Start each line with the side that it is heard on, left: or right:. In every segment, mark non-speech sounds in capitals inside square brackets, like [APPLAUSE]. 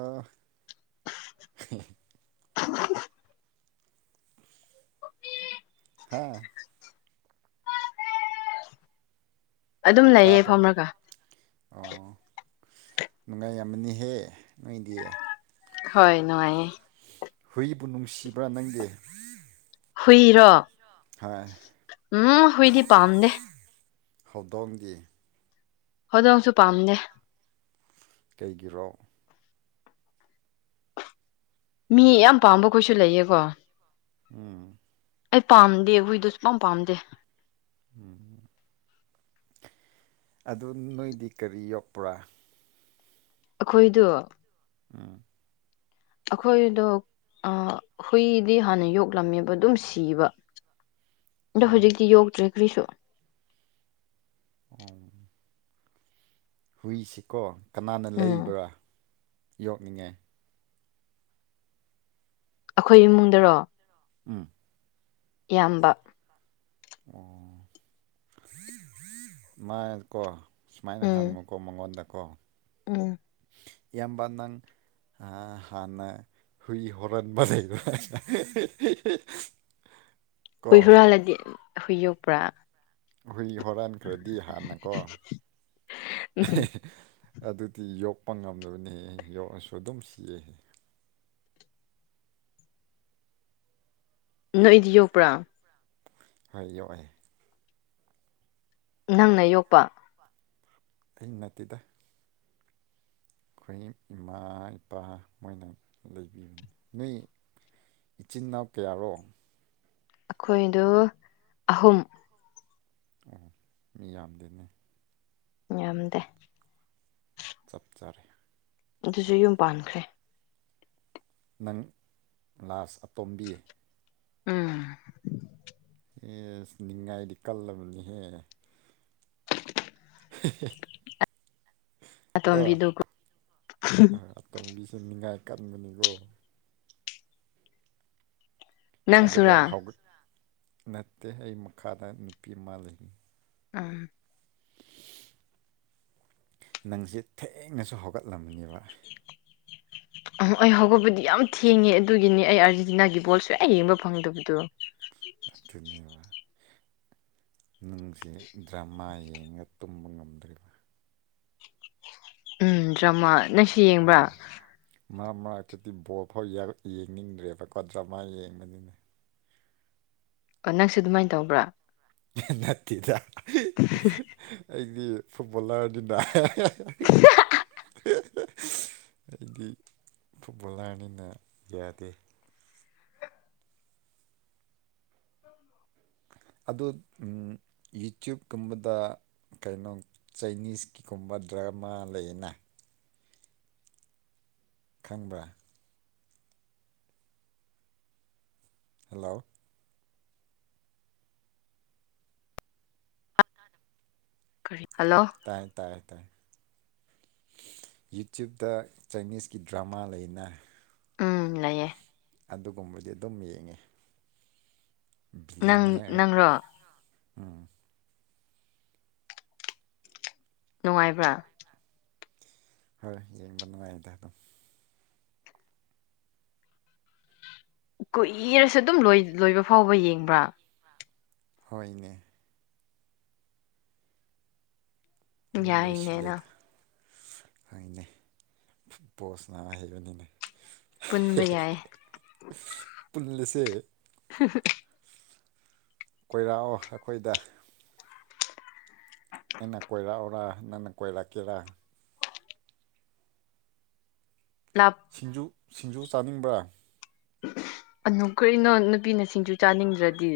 right: ꯑꯥ ꯍꯦ ꯍꯦ ꯍꯥꯥ
left: ꯑꯗꯨꯝ ꯂꯩꯌꯦ
right: ꯇꯥꯕ꯭ꯔꯣ
left: ꯐꯝꯔꯒ
right: ꯑꯣ ꯅꯨꯡꯉꯥꯏ ꯌꯥꯝꯃꯅꯤꯍꯦ ꯅꯣꯏꯗꯤ
left: ꯍꯣꯏ ꯅꯨꯡꯉꯥꯏꯌꯦ
right: ꯍꯨꯏꯕꯨ ꯅꯨꯡꯁꯤꯕ꯭ꯔꯥ ꯅꯪꯒꯤ
left: ꯍꯨꯏꯔꯣ ꯎꯝ ꯍꯨꯏꯗꯤ ꯄꯥꯝꯗꯦ
right: ꯍꯧꯗꯣꯡꯗꯤ
left: ꯍꯣꯗꯣꯡꯁꯨ ꯄꯥꯝꯗꯦ
right: ꯀꯩꯒꯤꯔꯣ
left: ꯃꯤ ꯌꯥꯝ ꯄꯥꯝꯕꯈꯩꯁꯨ ꯂꯩꯌꯦꯀꯣ
right: ꯎꯝ
left: ꯑꯩ ꯄꯥꯝꯗꯦ ꯍꯨꯏꯗꯨ ꯁꯨꯄꯥꯝ ꯄꯥꯝꯗꯦ
right: ꯎꯝ ꯑꯗꯨ ꯅꯣꯏꯗꯤ ꯀꯔꯤ ꯌꯣꯛꯄ꯭ꯔꯥ
left: ꯑꯈꯣꯏꯗꯣ
right: ꯎꯝ
left: ꯑꯈꯣꯏꯗꯣ ꯑꯥ ꯍꯨꯏꯗꯤ ꯍꯥꯟꯅ ꯌꯣꯛꯂꯝꯃꯦꯕ ꯑꯗꯨꯝ ꯁꯤꯕ ꯑꯗꯣ
right: ꯑꯣ
left: ꯍꯧꯖꯤꯛꯇꯤ ꯌꯣꯛꯇ꯭ꯔꯦ ꯀ꯭ꯔꯤꯁꯨ
right: ꯑꯣ ꯍꯨꯏꯁꯤꯀꯣ ꯀꯅꯥꯅ
left: ꯎꯝ
right: ꯂꯩꯕ꯭ꯔꯥ ꯌꯣꯛꯅꯤꯡꯉꯦ
left: ꯑꯈꯣꯏ ꯏꯃꯨꯡꯗꯔꯣ
right: ꯎꯝ
left: ꯏꯌꯥꯝꯕ
right: ꯑꯣ ꯃꯥꯀꯣ ꯁꯨꯃꯥꯏꯅ
left: ꯎꯝ
right: ꯍꯪꯉꯨꯀꯣ ꯃꯉꯣꯟꯗꯀꯣ
left: ꯎꯝ
right: ꯏꯌꯥꯝꯕ ꯅꯪ ꯍꯥꯟꯅ ꯍꯨꯏ ꯍꯣꯔꯥꯟꯕ ꯂꯩꯕ꯭ꯔ ꯍꯤ ꯍꯤ ꯍꯤ
left: ꯍꯨꯏ ꯍꯨꯔꯥꯜꯂꯗꯤ ꯍꯨꯏ ꯌꯣꯛꯄ꯭ꯔ
right: ꯍꯨꯏ ꯍꯨꯔꯥꯟꯈ꯭ꯔꯗꯤ ꯍꯥꯟꯅꯀꯣ
left: ꯎꯝ
right: ꯍꯦ ꯍꯦ ꯑꯗꯨꯗꯤ ꯌꯣꯛꯄ ꯉꯝꯗꯕꯅꯦ ꯌꯣꯛꯑꯁꯨ ꯑꯗꯨꯝ ꯁꯤꯌꯦ
left: ꯅꯣꯏꯗꯤ ꯌꯣꯛꯄ꯭ꯔꯥ
right: ꯍꯣꯏ ꯌꯣꯛꯑꯦ
left: ꯅꯪꯅ ꯌꯣꯛꯄ
right: ꯑꯩ ꯅꯠꯇꯦꯗ ꯑꯩꯈꯣꯏ ꯏꯃꯥ ꯏꯄꯥ ꯃꯣꯏꯅ ꯂꯩꯕꯤꯕꯅꯦ ꯅꯣꯏ ꯏꯆꯤꯟ ꯏꯅꯥꯎ ꯀꯌꯥꯔꯣ
left: ꯑꯩꯈꯣꯏꯗꯣ ꯑꯍꯨꯝ
right: ꯑꯣ ꯃꯤ ꯌꯥꯝꯗꯦꯅꯦ
left: ꯌꯥꯝꯗꯦ
right: ꯆꯞ ꯆꯥꯔꯦ
left: ꯑꯗꯨꯁꯨ ꯌꯨꯝ ꯄꯥꯟꯈ꯭ꯔꯦ
right: ꯅꯪ ꯂꯥꯁ ꯑꯇꯣꯝꯕꯤ
left: ꯎꯝ
right: ꯑꯦꯁ ꯅꯤꯡꯉꯥꯏꯗꯤ ꯀꯜꯂꯕꯅꯤꯍꯦ
left: [INAUDIBLE]
right: ꯍꯦ ꯍꯦ
left: ꯑꯇꯣꯝꯕꯤꯗꯣ ꯀ ꯍꯝꯝ
right: ꯁꯤ ꯅꯤꯉꯥꯏ ꯀꯟꯕꯅꯤꯀꯣ ꯑꯗꯨꯒ
left: ꯅꯪꯁꯨꯔꯥ
right: ꯍꯧꯒꯠ ꯅꯠꯇꯦ ꯑꯩ ꯃꯈꯥꯗ ꯅꯨꯄꯤ ꯑꯃ ꯂꯩ
left: ꯑꯥ
right: ꯅꯪꯁꯦ ꯊꯦꯡꯅꯁꯨ ꯍꯧꯒꯠꯂꯝꯃꯅꯤꯕ [INAUDIBLE]
left: ꯑ ꯑꯩ ꯍꯧꯒꯠꯕꯗꯤ ꯌꯥꯝ ꯊꯦꯡꯉꯦ ꯑꯗꯨꯒꯤꯅꯤ ꯑꯩ ꯑꯥꯔꯖꯦꯟꯇꯤꯅꯥꯒꯤ ꯕꯣꯜ ꯁꯨꯛꯌꯦꯡ ꯌꯦꯡꯕ ꯐꯪꯗꯕꯗꯣ
right: ꯑꯗꯨꯅꯦꯕ ꯅꯪꯁꯤ ꯗ꯭ꯔꯃꯥ ꯌꯦꯡꯉ ꯇꯨꯝꯕ ꯉꯝꯗ꯭ꯔꯤꯕꯥ
left: ꯎꯝ ꯗ꯭ꯔꯃꯥ ꯅꯪꯁꯨ ꯌꯦꯡꯕ꯭ꯔꯥ
right: ꯃꯔꯛ ꯃꯔꯛꯇꯗꯤ ꯕꯣꯜ ꯐꯥꯎ ꯌꯦꯡꯅꯤꯡꯗ꯭ꯔꯦꯕꯀꯣ ꯗ꯭ꯔꯃꯥ ꯌꯦꯡꯕꯅꯤꯅ
left: ꯑꯣ ꯅꯪꯁꯨ ꯑꯗꯨꯃꯥꯏꯅ ꯇꯧꯕ꯭ꯔꯥ
right: ꯍꯍ ꯅꯠꯇꯦꯗ
left: [UNINTELLIGIBLE]
right: ꯐꯨꯠꯕꯣꯜꯂꯔꯗꯨꯗ ꯍꯍꯍ ꯑꯩꯗꯤ ꯐꯨꯠꯕꯣꯜꯂꯥꯔꯅꯤꯅ ꯌꯥꯗꯦ ꯑꯗꯨ ꯌꯨꯇ꯭ꯌꯨꯞꯀꯨꯝꯕꯗ ꯀꯩꯅꯣ ꯆꯥꯏꯅꯤꯁꯀꯤꯒꯨꯝꯕ ꯗ꯭ꯔꯃꯥ ꯂꯩꯅ ꯈꯪꯕ꯭ꯔ ꯍꯜꯂꯣ
left: ꯀꯔꯤ ꯍꯜꯂꯣ
right: ꯇꯥꯏ ꯇꯥꯏꯌꯦ ꯇꯥꯏ ꯌꯨꯇ꯭ꯌꯨꯨꯞꯇ ꯆꯥꯏꯅꯤꯁꯀꯤ ꯗ꯭ꯔꯃꯥ ꯂꯩꯅ
left: ꯎꯝ ꯂꯩꯌꯦꯦ
right: ꯑꯗꯨꯒꯨꯝꯕꯗꯤ ꯑꯗꯨꯝ ꯌꯦꯡꯉꯦ
left: ꯅꯪ
right: ꯕꯤꯂꯤꯅꯤꯌꯔ
left: ꯅꯪꯔꯣ
right: ꯎꯝ
left: ꯅꯨꯡꯉꯥꯏꯕ꯭ꯔꯥ
right: ꯍꯣꯏ ꯌꯦꯡꯕ ꯅꯨꯡꯉꯥꯏꯗ ꯑꯗꯨꯝ
left: ꯀꯨꯏꯔꯁꯨ ꯑꯗꯨꯝ ꯂꯣꯢ ꯂꯣꯏꯕ ꯐꯥꯎꯕ ꯌꯦꯡꯕ꯭ꯔꯥ
right: ꯍꯣꯏꯅꯦ ꯑꯗꯨꯝ
left: ꯌꯥꯏꯅꯦ ꯅ
right: ꯂꯣꯏꯁꯤꯜꯂꯦꯗ ꯍꯣꯏꯅꯦ ꯕꯣꯁꯅ ꯍꯥꯏꯕꯅꯤꯅꯥ
left: ꯄꯨꯟꯕ ꯌꯥꯏ
right: ꯄꯨꯜꯂꯁꯦ
left: [UNINTELLIGIBLE]
right: ꯀꯣꯏꯔꯛꯑꯣ ꯑꯩꯈꯣꯏꯗ ꯑꯩꯅ ꯀꯣꯏꯔꯛ ꯑꯣꯔꯥ ꯅꯪꯅ ꯀꯣꯏꯔꯛ ꯀꯦꯔꯥ
left: ꯂꯥꯞ
right: ꯁꯤꯡꯖꯨ ꯁꯤꯡꯖꯨ ꯆꯥꯅꯤꯡꯕ꯭ꯔꯥ
left: ꯑꯅꯨ ꯀꯔꯤꯅꯣ ꯅꯨꯄꯤꯅ ꯁꯤꯡꯖꯨ ꯆꯥꯅꯤꯡꯗ꯭ꯔꯗꯤ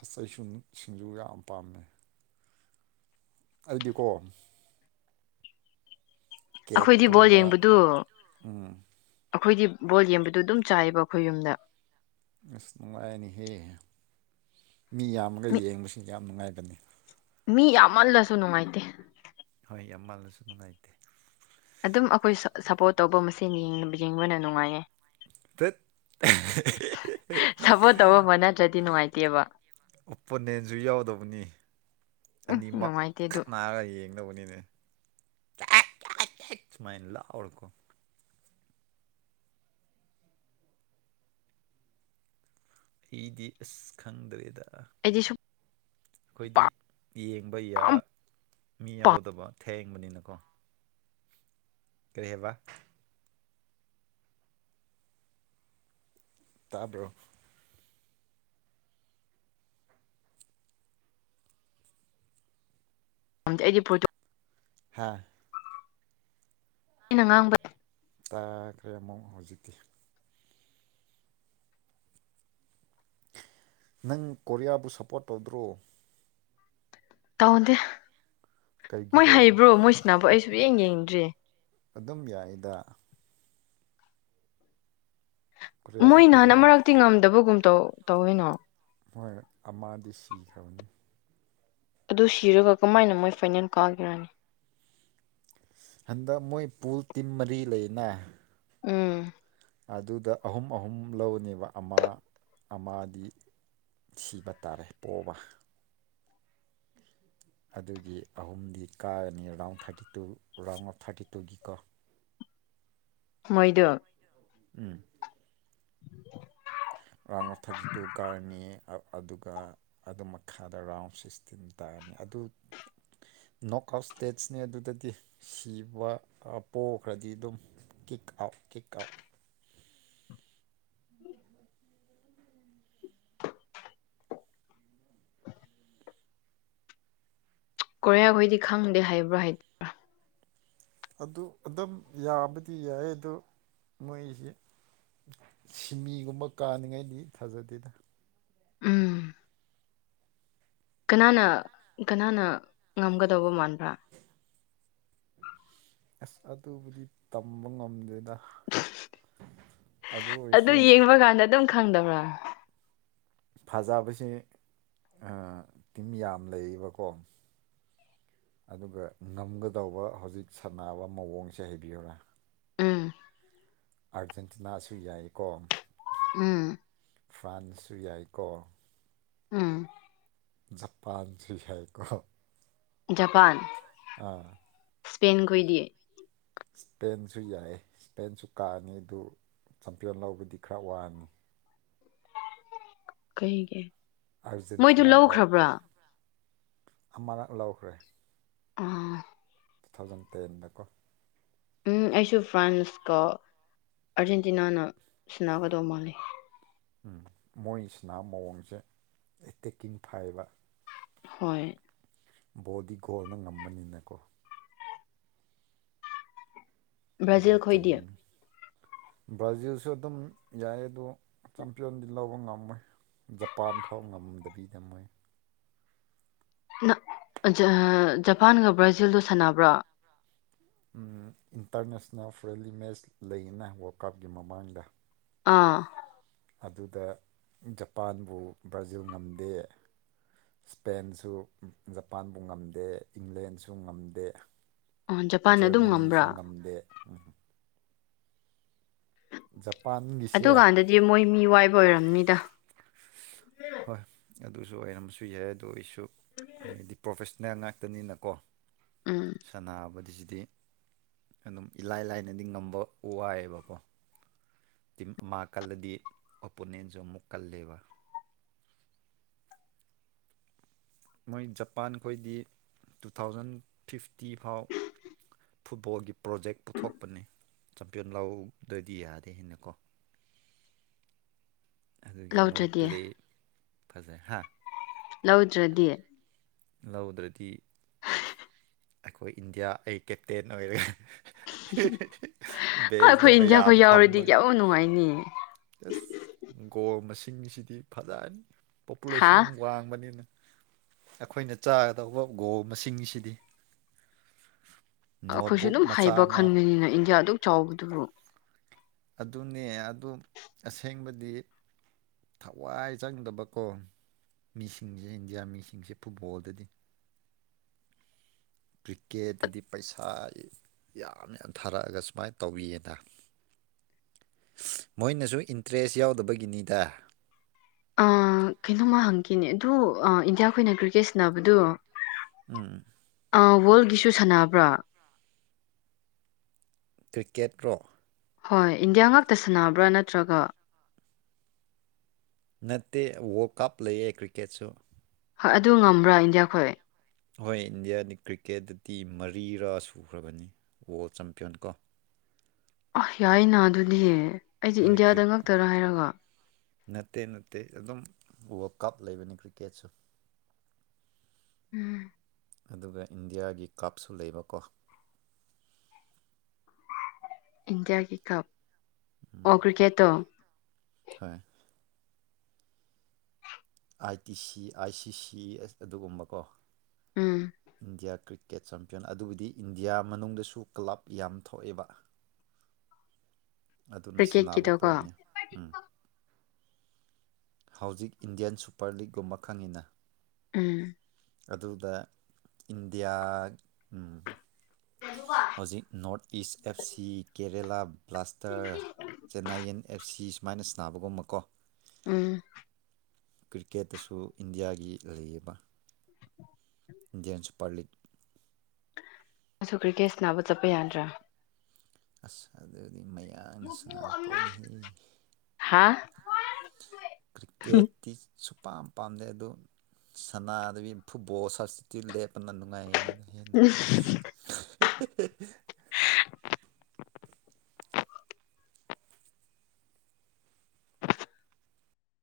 right: ꯑꯁ ꯑꯩꯁꯨꯅꯤ ꯁꯤꯡꯖꯨ ꯌꯥꯝ ꯄꯥꯝꯃꯦ ꯑꯩꯗꯤꯀꯣ ꯀꯦꯛ
left: ꯑꯩꯈꯣꯏꯗꯤ ꯕꯣꯜ
right: ꯀꯨꯝꯕ
left: ꯌꯦꯡꯕꯗꯨ
right: ꯎꯝ
left: ꯑꯩꯈꯣꯏꯗꯤ ꯕꯣꯜ ꯌꯦꯡꯕꯗꯣ ꯑꯗꯨꯝ ꯆꯥꯏꯕ ꯑꯩꯈꯣꯏ ꯌꯨꯝꯗ
right: ꯑꯁ ꯅꯨꯡꯉꯥꯏꯔꯅꯤ ꯍꯦ ꯃꯤ ꯌꯥꯝꯃꯒ
left: ꯃꯤ
right: ꯌꯦꯡꯕꯁꯤ ꯌꯥꯝ ꯅꯨꯡꯉꯥꯏ [UNINTELLIGIBLE]
left: ꯃꯤ ꯌꯥꯝꯃꯜꯂꯁꯨ ꯅꯨꯡꯉꯥꯏꯇꯦ
right: ꯍꯣꯏ ꯌꯥꯝꯃꯜꯂꯁꯨ ꯅꯨꯡꯉꯥꯏꯇꯦ
left: ꯑꯗꯨꯝ ꯑꯩꯈꯣꯏ ꯁꯞꯄꯣꯔꯠ ꯇꯧꯕ ꯃꯁꯦꯟ ꯌꯦꯡ ꯌꯦꯡꯕꯅ ꯅꯨꯡꯉꯥꯏꯌꯦ
right: ꯇꯠ ꯍꯦꯍꯦꯍꯦꯍꯦ
left: ꯁꯞꯄꯣꯔꯠ ꯇꯧꯕ ꯑꯃ ꯅꯠꯇ꯭ꯔꯗꯤ ꯅꯨꯡꯉꯥꯏꯇꯦꯕ
right: ꯑꯣꯄꯣꯅꯦꯟꯖꯨ ꯌꯥꯎꯗꯧꯕꯅꯤ
left: ꯎꯝ
right: ꯑꯅꯤꯃꯛ
left: ꯅꯨꯡꯉꯥꯏꯇꯦ ꯑꯗꯨ
right: ꯈꯠ ꯅꯥꯔꯒ ꯌꯦꯡꯅꯕꯅꯤꯅ [UNINTELLIGIBLE] ꯑꯩꯗꯤ ꯑꯁ ꯈꯪꯗ꯭ꯔꯦꯗ
left: ꯑꯩꯗꯤ
right: ꯑꯩꯈꯣꯏꯗꯤ
left: ꯁꯨꯡꯄꯥꯝ
right: ꯌꯦꯡꯕ ꯌꯥ ꯃꯤ ꯌꯥꯎꯗꯕ ꯍꯦꯡꯕꯅꯤꯅꯀꯣ ꯀ꯭ꯔꯤ ꯍꯥꯏꯕ ꯇꯥꯕꯔ꯭ꯣ
left: ꯗꯤ ꯑꯩꯗꯤ ꯄꯣꯠ
right: ꯍꯥꯥ
left: ꯑꯩꯅ ꯉꯥꯡꯕ
right: ꯇꯥꯈ꯭ꯔꯦ ꯑꯃꯨꯛ ꯍꯧꯖꯤꯛꯇꯤ ꯅꯪ ꯀꯣꯔꯤꯌꯥꯕꯨ ꯁꯞꯄ꯭ꯔꯣꯠ ꯇꯧꯗ꯭ꯔꯣ
left: ꯇꯧꯗꯦ ꯃꯣꯏ
right: ꯀꯩꯒꯤꯔꯣ
left: ꯍꯩꯕ꯭ꯔꯣ ꯃꯣꯏꯁꯥꯅꯕ ꯑꯩ ꯁꯨꯌꯦꯡ ꯌꯦꯡꯗ꯭ꯔꯦ
right: ꯑꯗꯨꯝ ꯌꯥꯏꯗ ꯀꯣꯔꯤꯌꯥꯁꯨ
left: ꯃꯣꯏ ꯅꯍꯥꯟ
right: ꯐꯖꯩ
left: ꯑꯃꯔꯛꯇꯤ ꯉꯝꯗꯕꯒꯨꯝ ꯇꯧ ꯇꯧꯋꯦꯅ
right: ꯃꯣꯏ ꯑꯃꯗꯤ ꯁꯤꯈ꯭ꯔꯕꯅꯤ
left: ꯑꯗꯨ ꯁꯤꯔꯒ ꯀꯃꯥꯏꯅ ꯃꯣꯏ ꯐꯥꯏꯅꯦꯜ ꯀꯥꯒꯦꯔꯅꯦ
right: ꯍꯟꯗꯛ ꯃꯣꯏ ꯄꯨꯜ ꯇꯤꯝ ꯃꯔꯤ ꯂꯩꯅ
left: ꯎꯝ
right: ꯑꯗꯨꯗ ꯑꯍꯨꯝ ꯑꯍꯨꯝ ꯂꯧꯅꯦꯕ ꯑꯃ ꯑꯃꯗꯤ ꯁꯤꯕ ꯇꯥꯔꯦ ꯄꯣꯕ ꯑꯗꯨꯒꯤ ꯑꯍꯨꯝꯗꯤ ꯀꯥꯔꯅꯤ round thirty two round of thirty ꯇꯨꯒꯤ ꯀꯣ
left: ꯃꯣꯏꯗꯣ
right: ꯎꯝ [UNINTELLIGIBLE] ꯔꯥꯎꯟ ꯑꯣꯐ ꯊꯥꯔꯇꯤ ꯇꯨ ꯀꯥꯔꯅꯤ ꯑꯗꯨꯒ ꯑꯗꯨ ꯃꯈꯥꯗ ꯔꯥꯎꯟ ꯁꯤꯛꯁ꯭ꯇꯤꯟ ꯇꯥꯔꯅꯤ ꯑꯗꯨ ꯅꯣꯛ ꯑꯥꯎꯠ ꯁ꯭ꯇꯦꯠꯁꯅꯦ ꯑꯗꯨꯗꯗꯤ ꯁꯤꯕ ꯄꯣꯈ꯭ꯔꯥꯗꯤ ꯑꯗꯨꯝ ꯀꯤꯛ ꯑꯥꯎꯠ ꯀꯤꯛ ꯑꯥꯎꯠ
left: ꯀꯣꯔꯤꯌꯥꯈꯣꯏꯗꯤ ꯈꯪꯗꯦ ꯍꯥꯏꯕ꯭ꯔꯥ ꯍꯥꯏꯇꯕ꯭ꯔꯥ
right: ꯑꯗꯨ ꯑꯗꯨꯝ ꯌꯥꯕꯗꯤ ꯌꯥꯏꯌꯦ ꯑꯗꯨ ꯃꯣꯏꯖꯤ ꯁꯤꯃꯤꯒꯨꯝꯕ ꯀꯥꯅꯤꯡꯉꯥꯏꯗꯤ ꯊꯥꯖꯗꯦꯗ
left: ꯎꯝ ꯀꯅꯥꯅ ꯀꯅꯥꯅ ꯉꯝꯒꯗꯧꯕ ꯃꯥꯟꯕ꯭ꯔꯥ
right: ꯑꯁ ꯑꯗꯨꯕꯨꯗꯤ ꯇꯝꯕ ꯉꯝꯗꯦꯗ
left: ꯑꯗꯨ ꯌꯦꯡꯕ ꯀꯥꯟꯗ ꯑꯗꯨꯝ ꯈꯪꯗꯕ꯭ꯔꯥ
right: ꯐꯖꯕꯁꯤ ꯑ ꯇꯤꯝ ꯌꯥꯝ ꯂꯩꯌꯦꯕꯀꯣ ꯑꯗꯨꯒ ꯉꯝꯒꯗꯧꯕ ꯍꯧꯖꯤꯛ ꯁꯥꯟꯅꯕ ꯃꯑꯣꯡꯁꯦ ꯍꯥꯏꯕꯤꯌꯨꯔꯥ
left: ꯎꯝ
right: ꯑꯥꯔꯖꯦꯟꯇꯤꯅꯥꯁꯨ ꯌꯥꯏꯀꯣ
left: ꯎꯝ
right: ꯐ꯭ꯔꯥꯟꯁ ꯁꯨ ꯌꯥꯏꯀꯣ
left: ꯎꯝ
right: ꯖꯄꯥꯟꯁꯨ ꯌꯥꯏ ꯀꯣ
left: ꯖꯄꯥꯟ
right: ꯑꯥ
left: ꯁ꯭ꯄꯦꯟ ꯈꯣꯏꯗꯤ
right: ꯁꯄꯦꯟꯁꯨ ꯌꯥꯏ ꯁꯄꯦꯟꯁꯨ ꯀꯥꯅꯤ ꯑꯗꯨ ꯆꯝꯄꯤꯌꯟ ꯂꯧꯕꯗꯤ ꯈꯔ ꯋꯥꯅꯤ
left: ꯀꯩꯒꯦ ꯃꯣꯏꯗꯨ
right: ꯑꯥꯔꯖꯦꯟꯇꯤꯅꯥꯒ
left: ꯂꯧꯈ꯭ꯔꯕ꯭ꯔꯥ
right: ꯑꯃꯔꯛ ꯂꯧꯈ꯭ꯔꯦ
left: ꯑꯥ
right: ꯇꯨ ꯊꯥꯎꯖꯟ ꯇꯦꯟꯗꯀꯣ
left: ꯎꯝ ꯑꯩꯁꯨ ꯐ꯭ꯔꯥꯟꯁ ꯀ ꯑꯥꯔꯖꯦꯟꯇꯤꯅꯥꯅ ꯁꯅꯥꯒꯗꯧ ꯃꯥꯜꯂꯤ
right: ꯃꯣꯏꯁꯤꯅꯥ ꯃꯑꯣꯡꯁꯦ ꯑꯦ ꯇꯦꯛꯀꯤꯡ ꯐꯥꯏꯕ
left: ꯍꯣꯏ
right: ꯕꯣꯗꯤ ꯀꯣꯜꯅ ꯉꯝꯕꯅꯤꯅꯀꯣ
left: ꯕ꯭ꯔꯥꯖꯤꯜ
right: ꯒꯣꯜ
left: ꯈꯣꯏꯗꯤ
right: ꯆꯟꯕꯅꯤ ꯕ꯭ꯔꯥꯖꯤꯜꯁꯨ ꯑꯗꯨꯝ ꯌꯥꯏ ꯑꯗꯣ ꯆꯝꯄꯤꯌꯟꯗꯤ ꯂꯧꯕ ꯉꯝꯃꯣꯏ ꯖꯄꯥꯟ ꯐꯥꯎ ꯉꯝꯗꯕꯤꯗꯃꯣꯏ
left: ꯅ ꯑ ꯖ- ꯖꯄꯥꯟꯒ ꯕ꯭ꯔꯥꯖꯤꯜꯗꯣ ꯁꯥꯟꯅꯕ꯭ꯔꯥ
right: ꯎꯝ ꯏꯟꯇꯔꯅꯦꯁꯅꯦꯜ ꯐ꯭ꯔꯦꯟꯂꯤ ꯃꯦꯠꯁ ꯂꯩꯌꯦꯅ ꯋꯥꯔꯜ ꯀꯞꯀꯤ ꯃꯃꯥꯡꯗ
left: ꯑꯥ
right: ꯑꯗꯨꯗ ꯖꯄꯥꯟꯕꯨ ꯕ꯭ꯔꯥꯖꯤꯜ ꯉꯝꯗꯦ ꯏꯁꯄꯦꯟꯁꯨ ꯖꯄꯥꯟꯕꯨ ꯉꯝꯗꯦ ꯏꯪꯂꯦꯟꯁꯨ ꯉꯝꯗꯦ
left: ꯑ ꯖꯄꯥꯟꯅ ꯑꯗꯨꯝ ꯉꯝꯕ꯭ꯔꯥ
right: ꯖꯔꯃꯅꯤꯁꯨ ꯉꯝꯗꯦ ꯖꯞ
left: ꯑꯗꯨꯀꯥꯟꯗꯗꯤ ꯃꯣꯏ ꯃꯤ ꯋꯥꯏꯕ ꯑꯣꯏꯔꯝꯅꯤꯗ
right: ꯍꯣꯏ ꯑꯗꯨꯁꯨ ꯑꯣꯏꯔꯝꯕꯁꯨ ꯌꯥꯏ ꯑꯗꯣ ꯑꯩꯁꯨ ꯍꯥꯏꯗꯤ ꯄ꯭ꯔꯣꯐꯦꯁ ꯅꯦꯜ ꯉꯥꯛꯇꯅꯤꯅꯀꯣ
left: ꯎꯝ
right: ꯁꯥꯅꯕꯗꯤ ꯁꯤ ꯗꯤ ꯑꯗꯨꯝ ꯏꯂꯥꯏ ꯂꯥꯏꯅꯗꯤ ꯉꯝꯕ ꯋꯥꯏꯌꯦꯕꯀꯣ ꯇꯤꯝ ꯃꯥ ꯀꯜꯂꯗꯤ ꯑꯣꯄꯣꯅꯦꯟꯁꯨ ꯑꯃꯨꯛ ꯀꯜꯂꯦꯕ ꯃꯣꯏ ꯖꯄꯥꯟ ꯈꯣꯏꯗꯤ ꯇꯨ ꯊꯥꯎꯖꯟ ꯐꯤꯐꯇꯤ ꯐꯥꯎ ꯐꯨꯠꯕꯣꯜꯒꯤ ꯄ꯭ꯔꯣꯖꯦꯛ ꯄꯨꯊꯣꯛꯄꯅꯦ ꯆꯝꯄꯤꯌꯟ ꯂꯧꯗꯗꯤ ꯌꯥꯗꯦꯅꯀꯣ ꯃꯣꯏ
left: ꯂꯧꯗ꯭ꯔꯗꯤ
right: ꯄ꯭ꯂꯦ ꯐꯖꯩ ꯍꯥ
left: ꯂꯧꯗ꯭ꯔꯗꯤ
right: ꯂꯧꯗ꯭ꯔꯗꯤ ꯑꯩꯈꯣꯏ ꯏꯟꯗꯤꯌꯥ ꯑꯩ ꯀꯦꯞꯇꯦꯟ ꯑꯣꯏꯔꯦ ꯕꯦꯁꯇ
left: ꯑꯩꯈꯣꯏ
right: ꯃꯌꯥꯝ
left: ꯏꯟꯗꯤꯌꯥꯈꯣꯏ ꯌꯥꯎꯔꯗꯤ ꯀꯌꯥ ꯅꯨꯡꯉꯥꯏꯅꯤ
right: ꯑꯦꯁ ꯒꯣꯜ ꯃꯁꯤꯡꯁꯤꯗꯤ ꯐꯖꯔꯅꯤ ꯄꯣꯄꯨꯂꯦꯁꯟ
left: ꯍꯥꯥ
right: ꯋꯥꯡꯕꯅꯤꯅ ꯑꯩꯈꯣꯏꯅ ꯆꯥꯒꯗꯧꯕ ꯒꯣꯜ ꯃꯁꯤꯡꯁꯤꯗꯤ
left: ꯑꯩꯈꯣꯏꯁꯨ
right: ꯅꯣꯠꯕꯨꯛ
left: ꯑꯗꯨꯝ
right: ꯃꯆꯥ
left: ꯍꯩꯕ
right: ꯑꯃ
left: ꯈꯟꯒꯅꯤꯅ ꯏꯟꯗꯤꯌꯥ ꯑꯗꯨꯛ ꯆꯥꯎꯕꯗꯨꯕꯨ
right: ꯑꯗꯨꯅꯦ ꯑꯗꯨ ꯑꯁꯦꯡꯕꯗꯤ ꯊꯋꯥꯏ ꯆꯪꯗꯕꯀꯣ ꯃꯤꯁꯤꯡꯁꯦ ꯏꯟꯗꯤꯌꯥ ꯃꯤꯁꯤꯡꯁꯦ ꯐꯨꯠꯕꯣꯜꯗꯗꯤ ꯀ꯭ꯔꯤꯀꯦꯠꯇꯗꯤ ꯄꯩꯁꯥ ꯌꯥꯝ ꯌꯥꯝ ꯊꯥꯔꯛꯑꯒ ꯁꯨꯃꯥꯏꯅ ꯇꯧꯕꯤꯑꯦꯅ ꯃꯣꯏꯅꯁꯨ ꯏꯟꯇꯔꯦꯁ ꯌꯥꯎꯗꯕꯒꯤꯅꯤꯗ
left: ꯑ ꯀꯩꯅꯣꯡꯃ ꯍꯪꯈꯤꯅꯦ ꯑꯗꯨ ꯏꯟꯗꯤꯌꯥꯈꯣꯏꯅ ꯀ꯭ꯔꯤꯀꯦꯠ ꯁꯥꯟꯅꯕꯗꯨ
right: ꯎꯝ
left: ꯑꯥ ꯋꯥꯔꯜꯒꯤꯁꯨ ꯁꯥꯟꯅꯕ꯭ꯔ
right: ꯀ꯭ꯔꯤꯀꯦꯠꯔꯣ
left: ꯍꯣꯏ ꯏꯟꯗꯤꯌꯥ ꯉꯥꯛꯇ ꯁꯥꯟꯅꯕ꯭ꯔ ꯅꯠꯇ꯭ꯔꯒ
right: ꯅꯠꯇꯦ ꯋꯥꯔꯜ ꯀꯞ ꯂꯩꯌꯦ ꯀ꯭ꯔꯤꯀꯦꯠꯁꯨ
left: ꯍꯣꯏ ꯑꯗꯨ ꯉꯝꯕ꯭ꯔꯥ ꯏꯟꯗꯤꯌꯥ ꯈꯣꯏ
right: ꯍꯣꯏ ꯏꯟꯗꯤꯌꯥꯗꯤ ꯀ꯭ꯔꯤꯀꯦꯠꯇꯇꯤ ꯃꯔꯤꯔꯥ ꯁꯨꯈ꯭ꯔꯕꯅꯤ ꯋꯥꯔꯜ ꯆꯦꯝꯄꯤꯌꯟ ꯀꯣ
left: ꯑ ꯌꯥꯏꯅ ꯑꯗꯨꯅꯤꯌꯦ ꯑꯩꯗꯤ
right: ꯍꯣꯏ
left: ꯏꯟꯗꯤꯌꯥꯗ
right: ꯀ꯭ꯔꯤꯛ
left: ꯉꯛꯇꯔ ꯍꯥꯏꯔꯒ
right: ꯅꯠꯇꯦ ꯅꯠꯇꯦ ꯑꯗꯨꯝ ꯋꯥꯔꯜ ꯀꯞ ꯂꯩꯕꯅꯤ ꯀ꯭ꯔꯤꯛꯀꯦꯠꯁꯨ
left: ꯎꯝ
right: ꯑꯗꯨꯒ ꯏꯟꯗꯤꯌꯥꯒꯤ ꯀꯥꯞꯁꯨ ꯂꯩꯕꯀꯣ
left: ꯏꯟꯗꯤꯌꯥꯒꯤ ꯀꯞ ꯑꯣ ꯀ꯭ꯔꯤꯀꯦꯠꯇꯣ
right: ꯍꯣꯏ ꯑꯥꯏ T C I C C ꯑꯗꯨꯒꯨꯝꯕꯀꯣ
left: ꯎꯝ
right: ꯏꯟꯗꯤꯌꯥ ꯀ꯭ꯔꯤꯀꯦ ꯀ꯭ꯔꯤꯀꯦꯠ ꯆꯝꯄꯤꯌꯟ ꯑꯗꯨꯕꯨꯗꯤ ꯏꯟꯗꯤꯌꯥ ꯃꯅꯨꯡꯗꯁꯨ ꯀ꯭ꯂꯕ ꯌꯥꯝ ꯊꯣꯛꯑꯦꯕ ꯑꯗꯨꯅ ꯁꯥꯟꯅꯕ
left: ꯀ꯭ꯔꯤꯀꯦꯠꯀꯤꯗꯣꯀꯣ
right: ꯄꯣꯠꯅꯦ ꯎꯝ ꯍꯧꯖꯤꯛ ꯏꯟꯗꯤꯌꯥꯟ ꯁꯨꯄꯔ ꯂꯤꯒꯒꯨꯝꯕ ꯈꯪꯉꯤꯅ
left: ꯎꯝ
right: ꯑꯗꯨꯗ ꯏꯟꯗꯤꯌꯥ ꯑꯝ ꯍꯧꯖꯤꯛ north east F C Kerala plaster Chennaiyin F C ꯁꯨꯃꯥꯏꯅ ꯁꯕꯒꯨꯝꯕꯀꯣ
left: ꯎꯝ
right: ꯀ꯭ꯔꯤꯀꯦꯠꯇꯁꯨ ꯏꯟꯗꯤꯌꯥꯒꯤ ꯂꯩꯌꯦꯕ ꯏꯟꯗꯤꯌꯥꯟ ꯁꯨꯄ꯭ꯔꯂꯤꯛ
left: ꯅꯪꯁꯨ ꯀ꯭ꯔꯤꯀꯦꯠ ꯁꯅꯥꯕ ꯆꯠꯄ ꯌꯥꯗ꯭ꯔꯥ
right: ꯑꯁ ꯑꯗꯨꯗꯤ ꯃꯌꯥꯡꯅ ꯁꯅꯥ ꯄꯣꯠꯅꯦꯍꯦ
left: ꯍꯥ
right: ꯀ꯭ꯔꯤꯀꯦꯠ ꯇꯤ ꯄꯥꯝ ꯄꯥꯝꯅꯩ ꯑꯗꯨ ꯁꯅꯥꯗꯕꯤ ꯐꯨꯠꯕꯣꯜ ꯁꯥꯞꯁꯇꯤꯇꯨꯠ ꯂꯦꯞ ꯄꯅ ꯅꯨꯡꯉꯥꯏꯅꯤꯅꯦ ꯍꯦꯟꯅ ꯍꯦꯍꯦꯍꯦ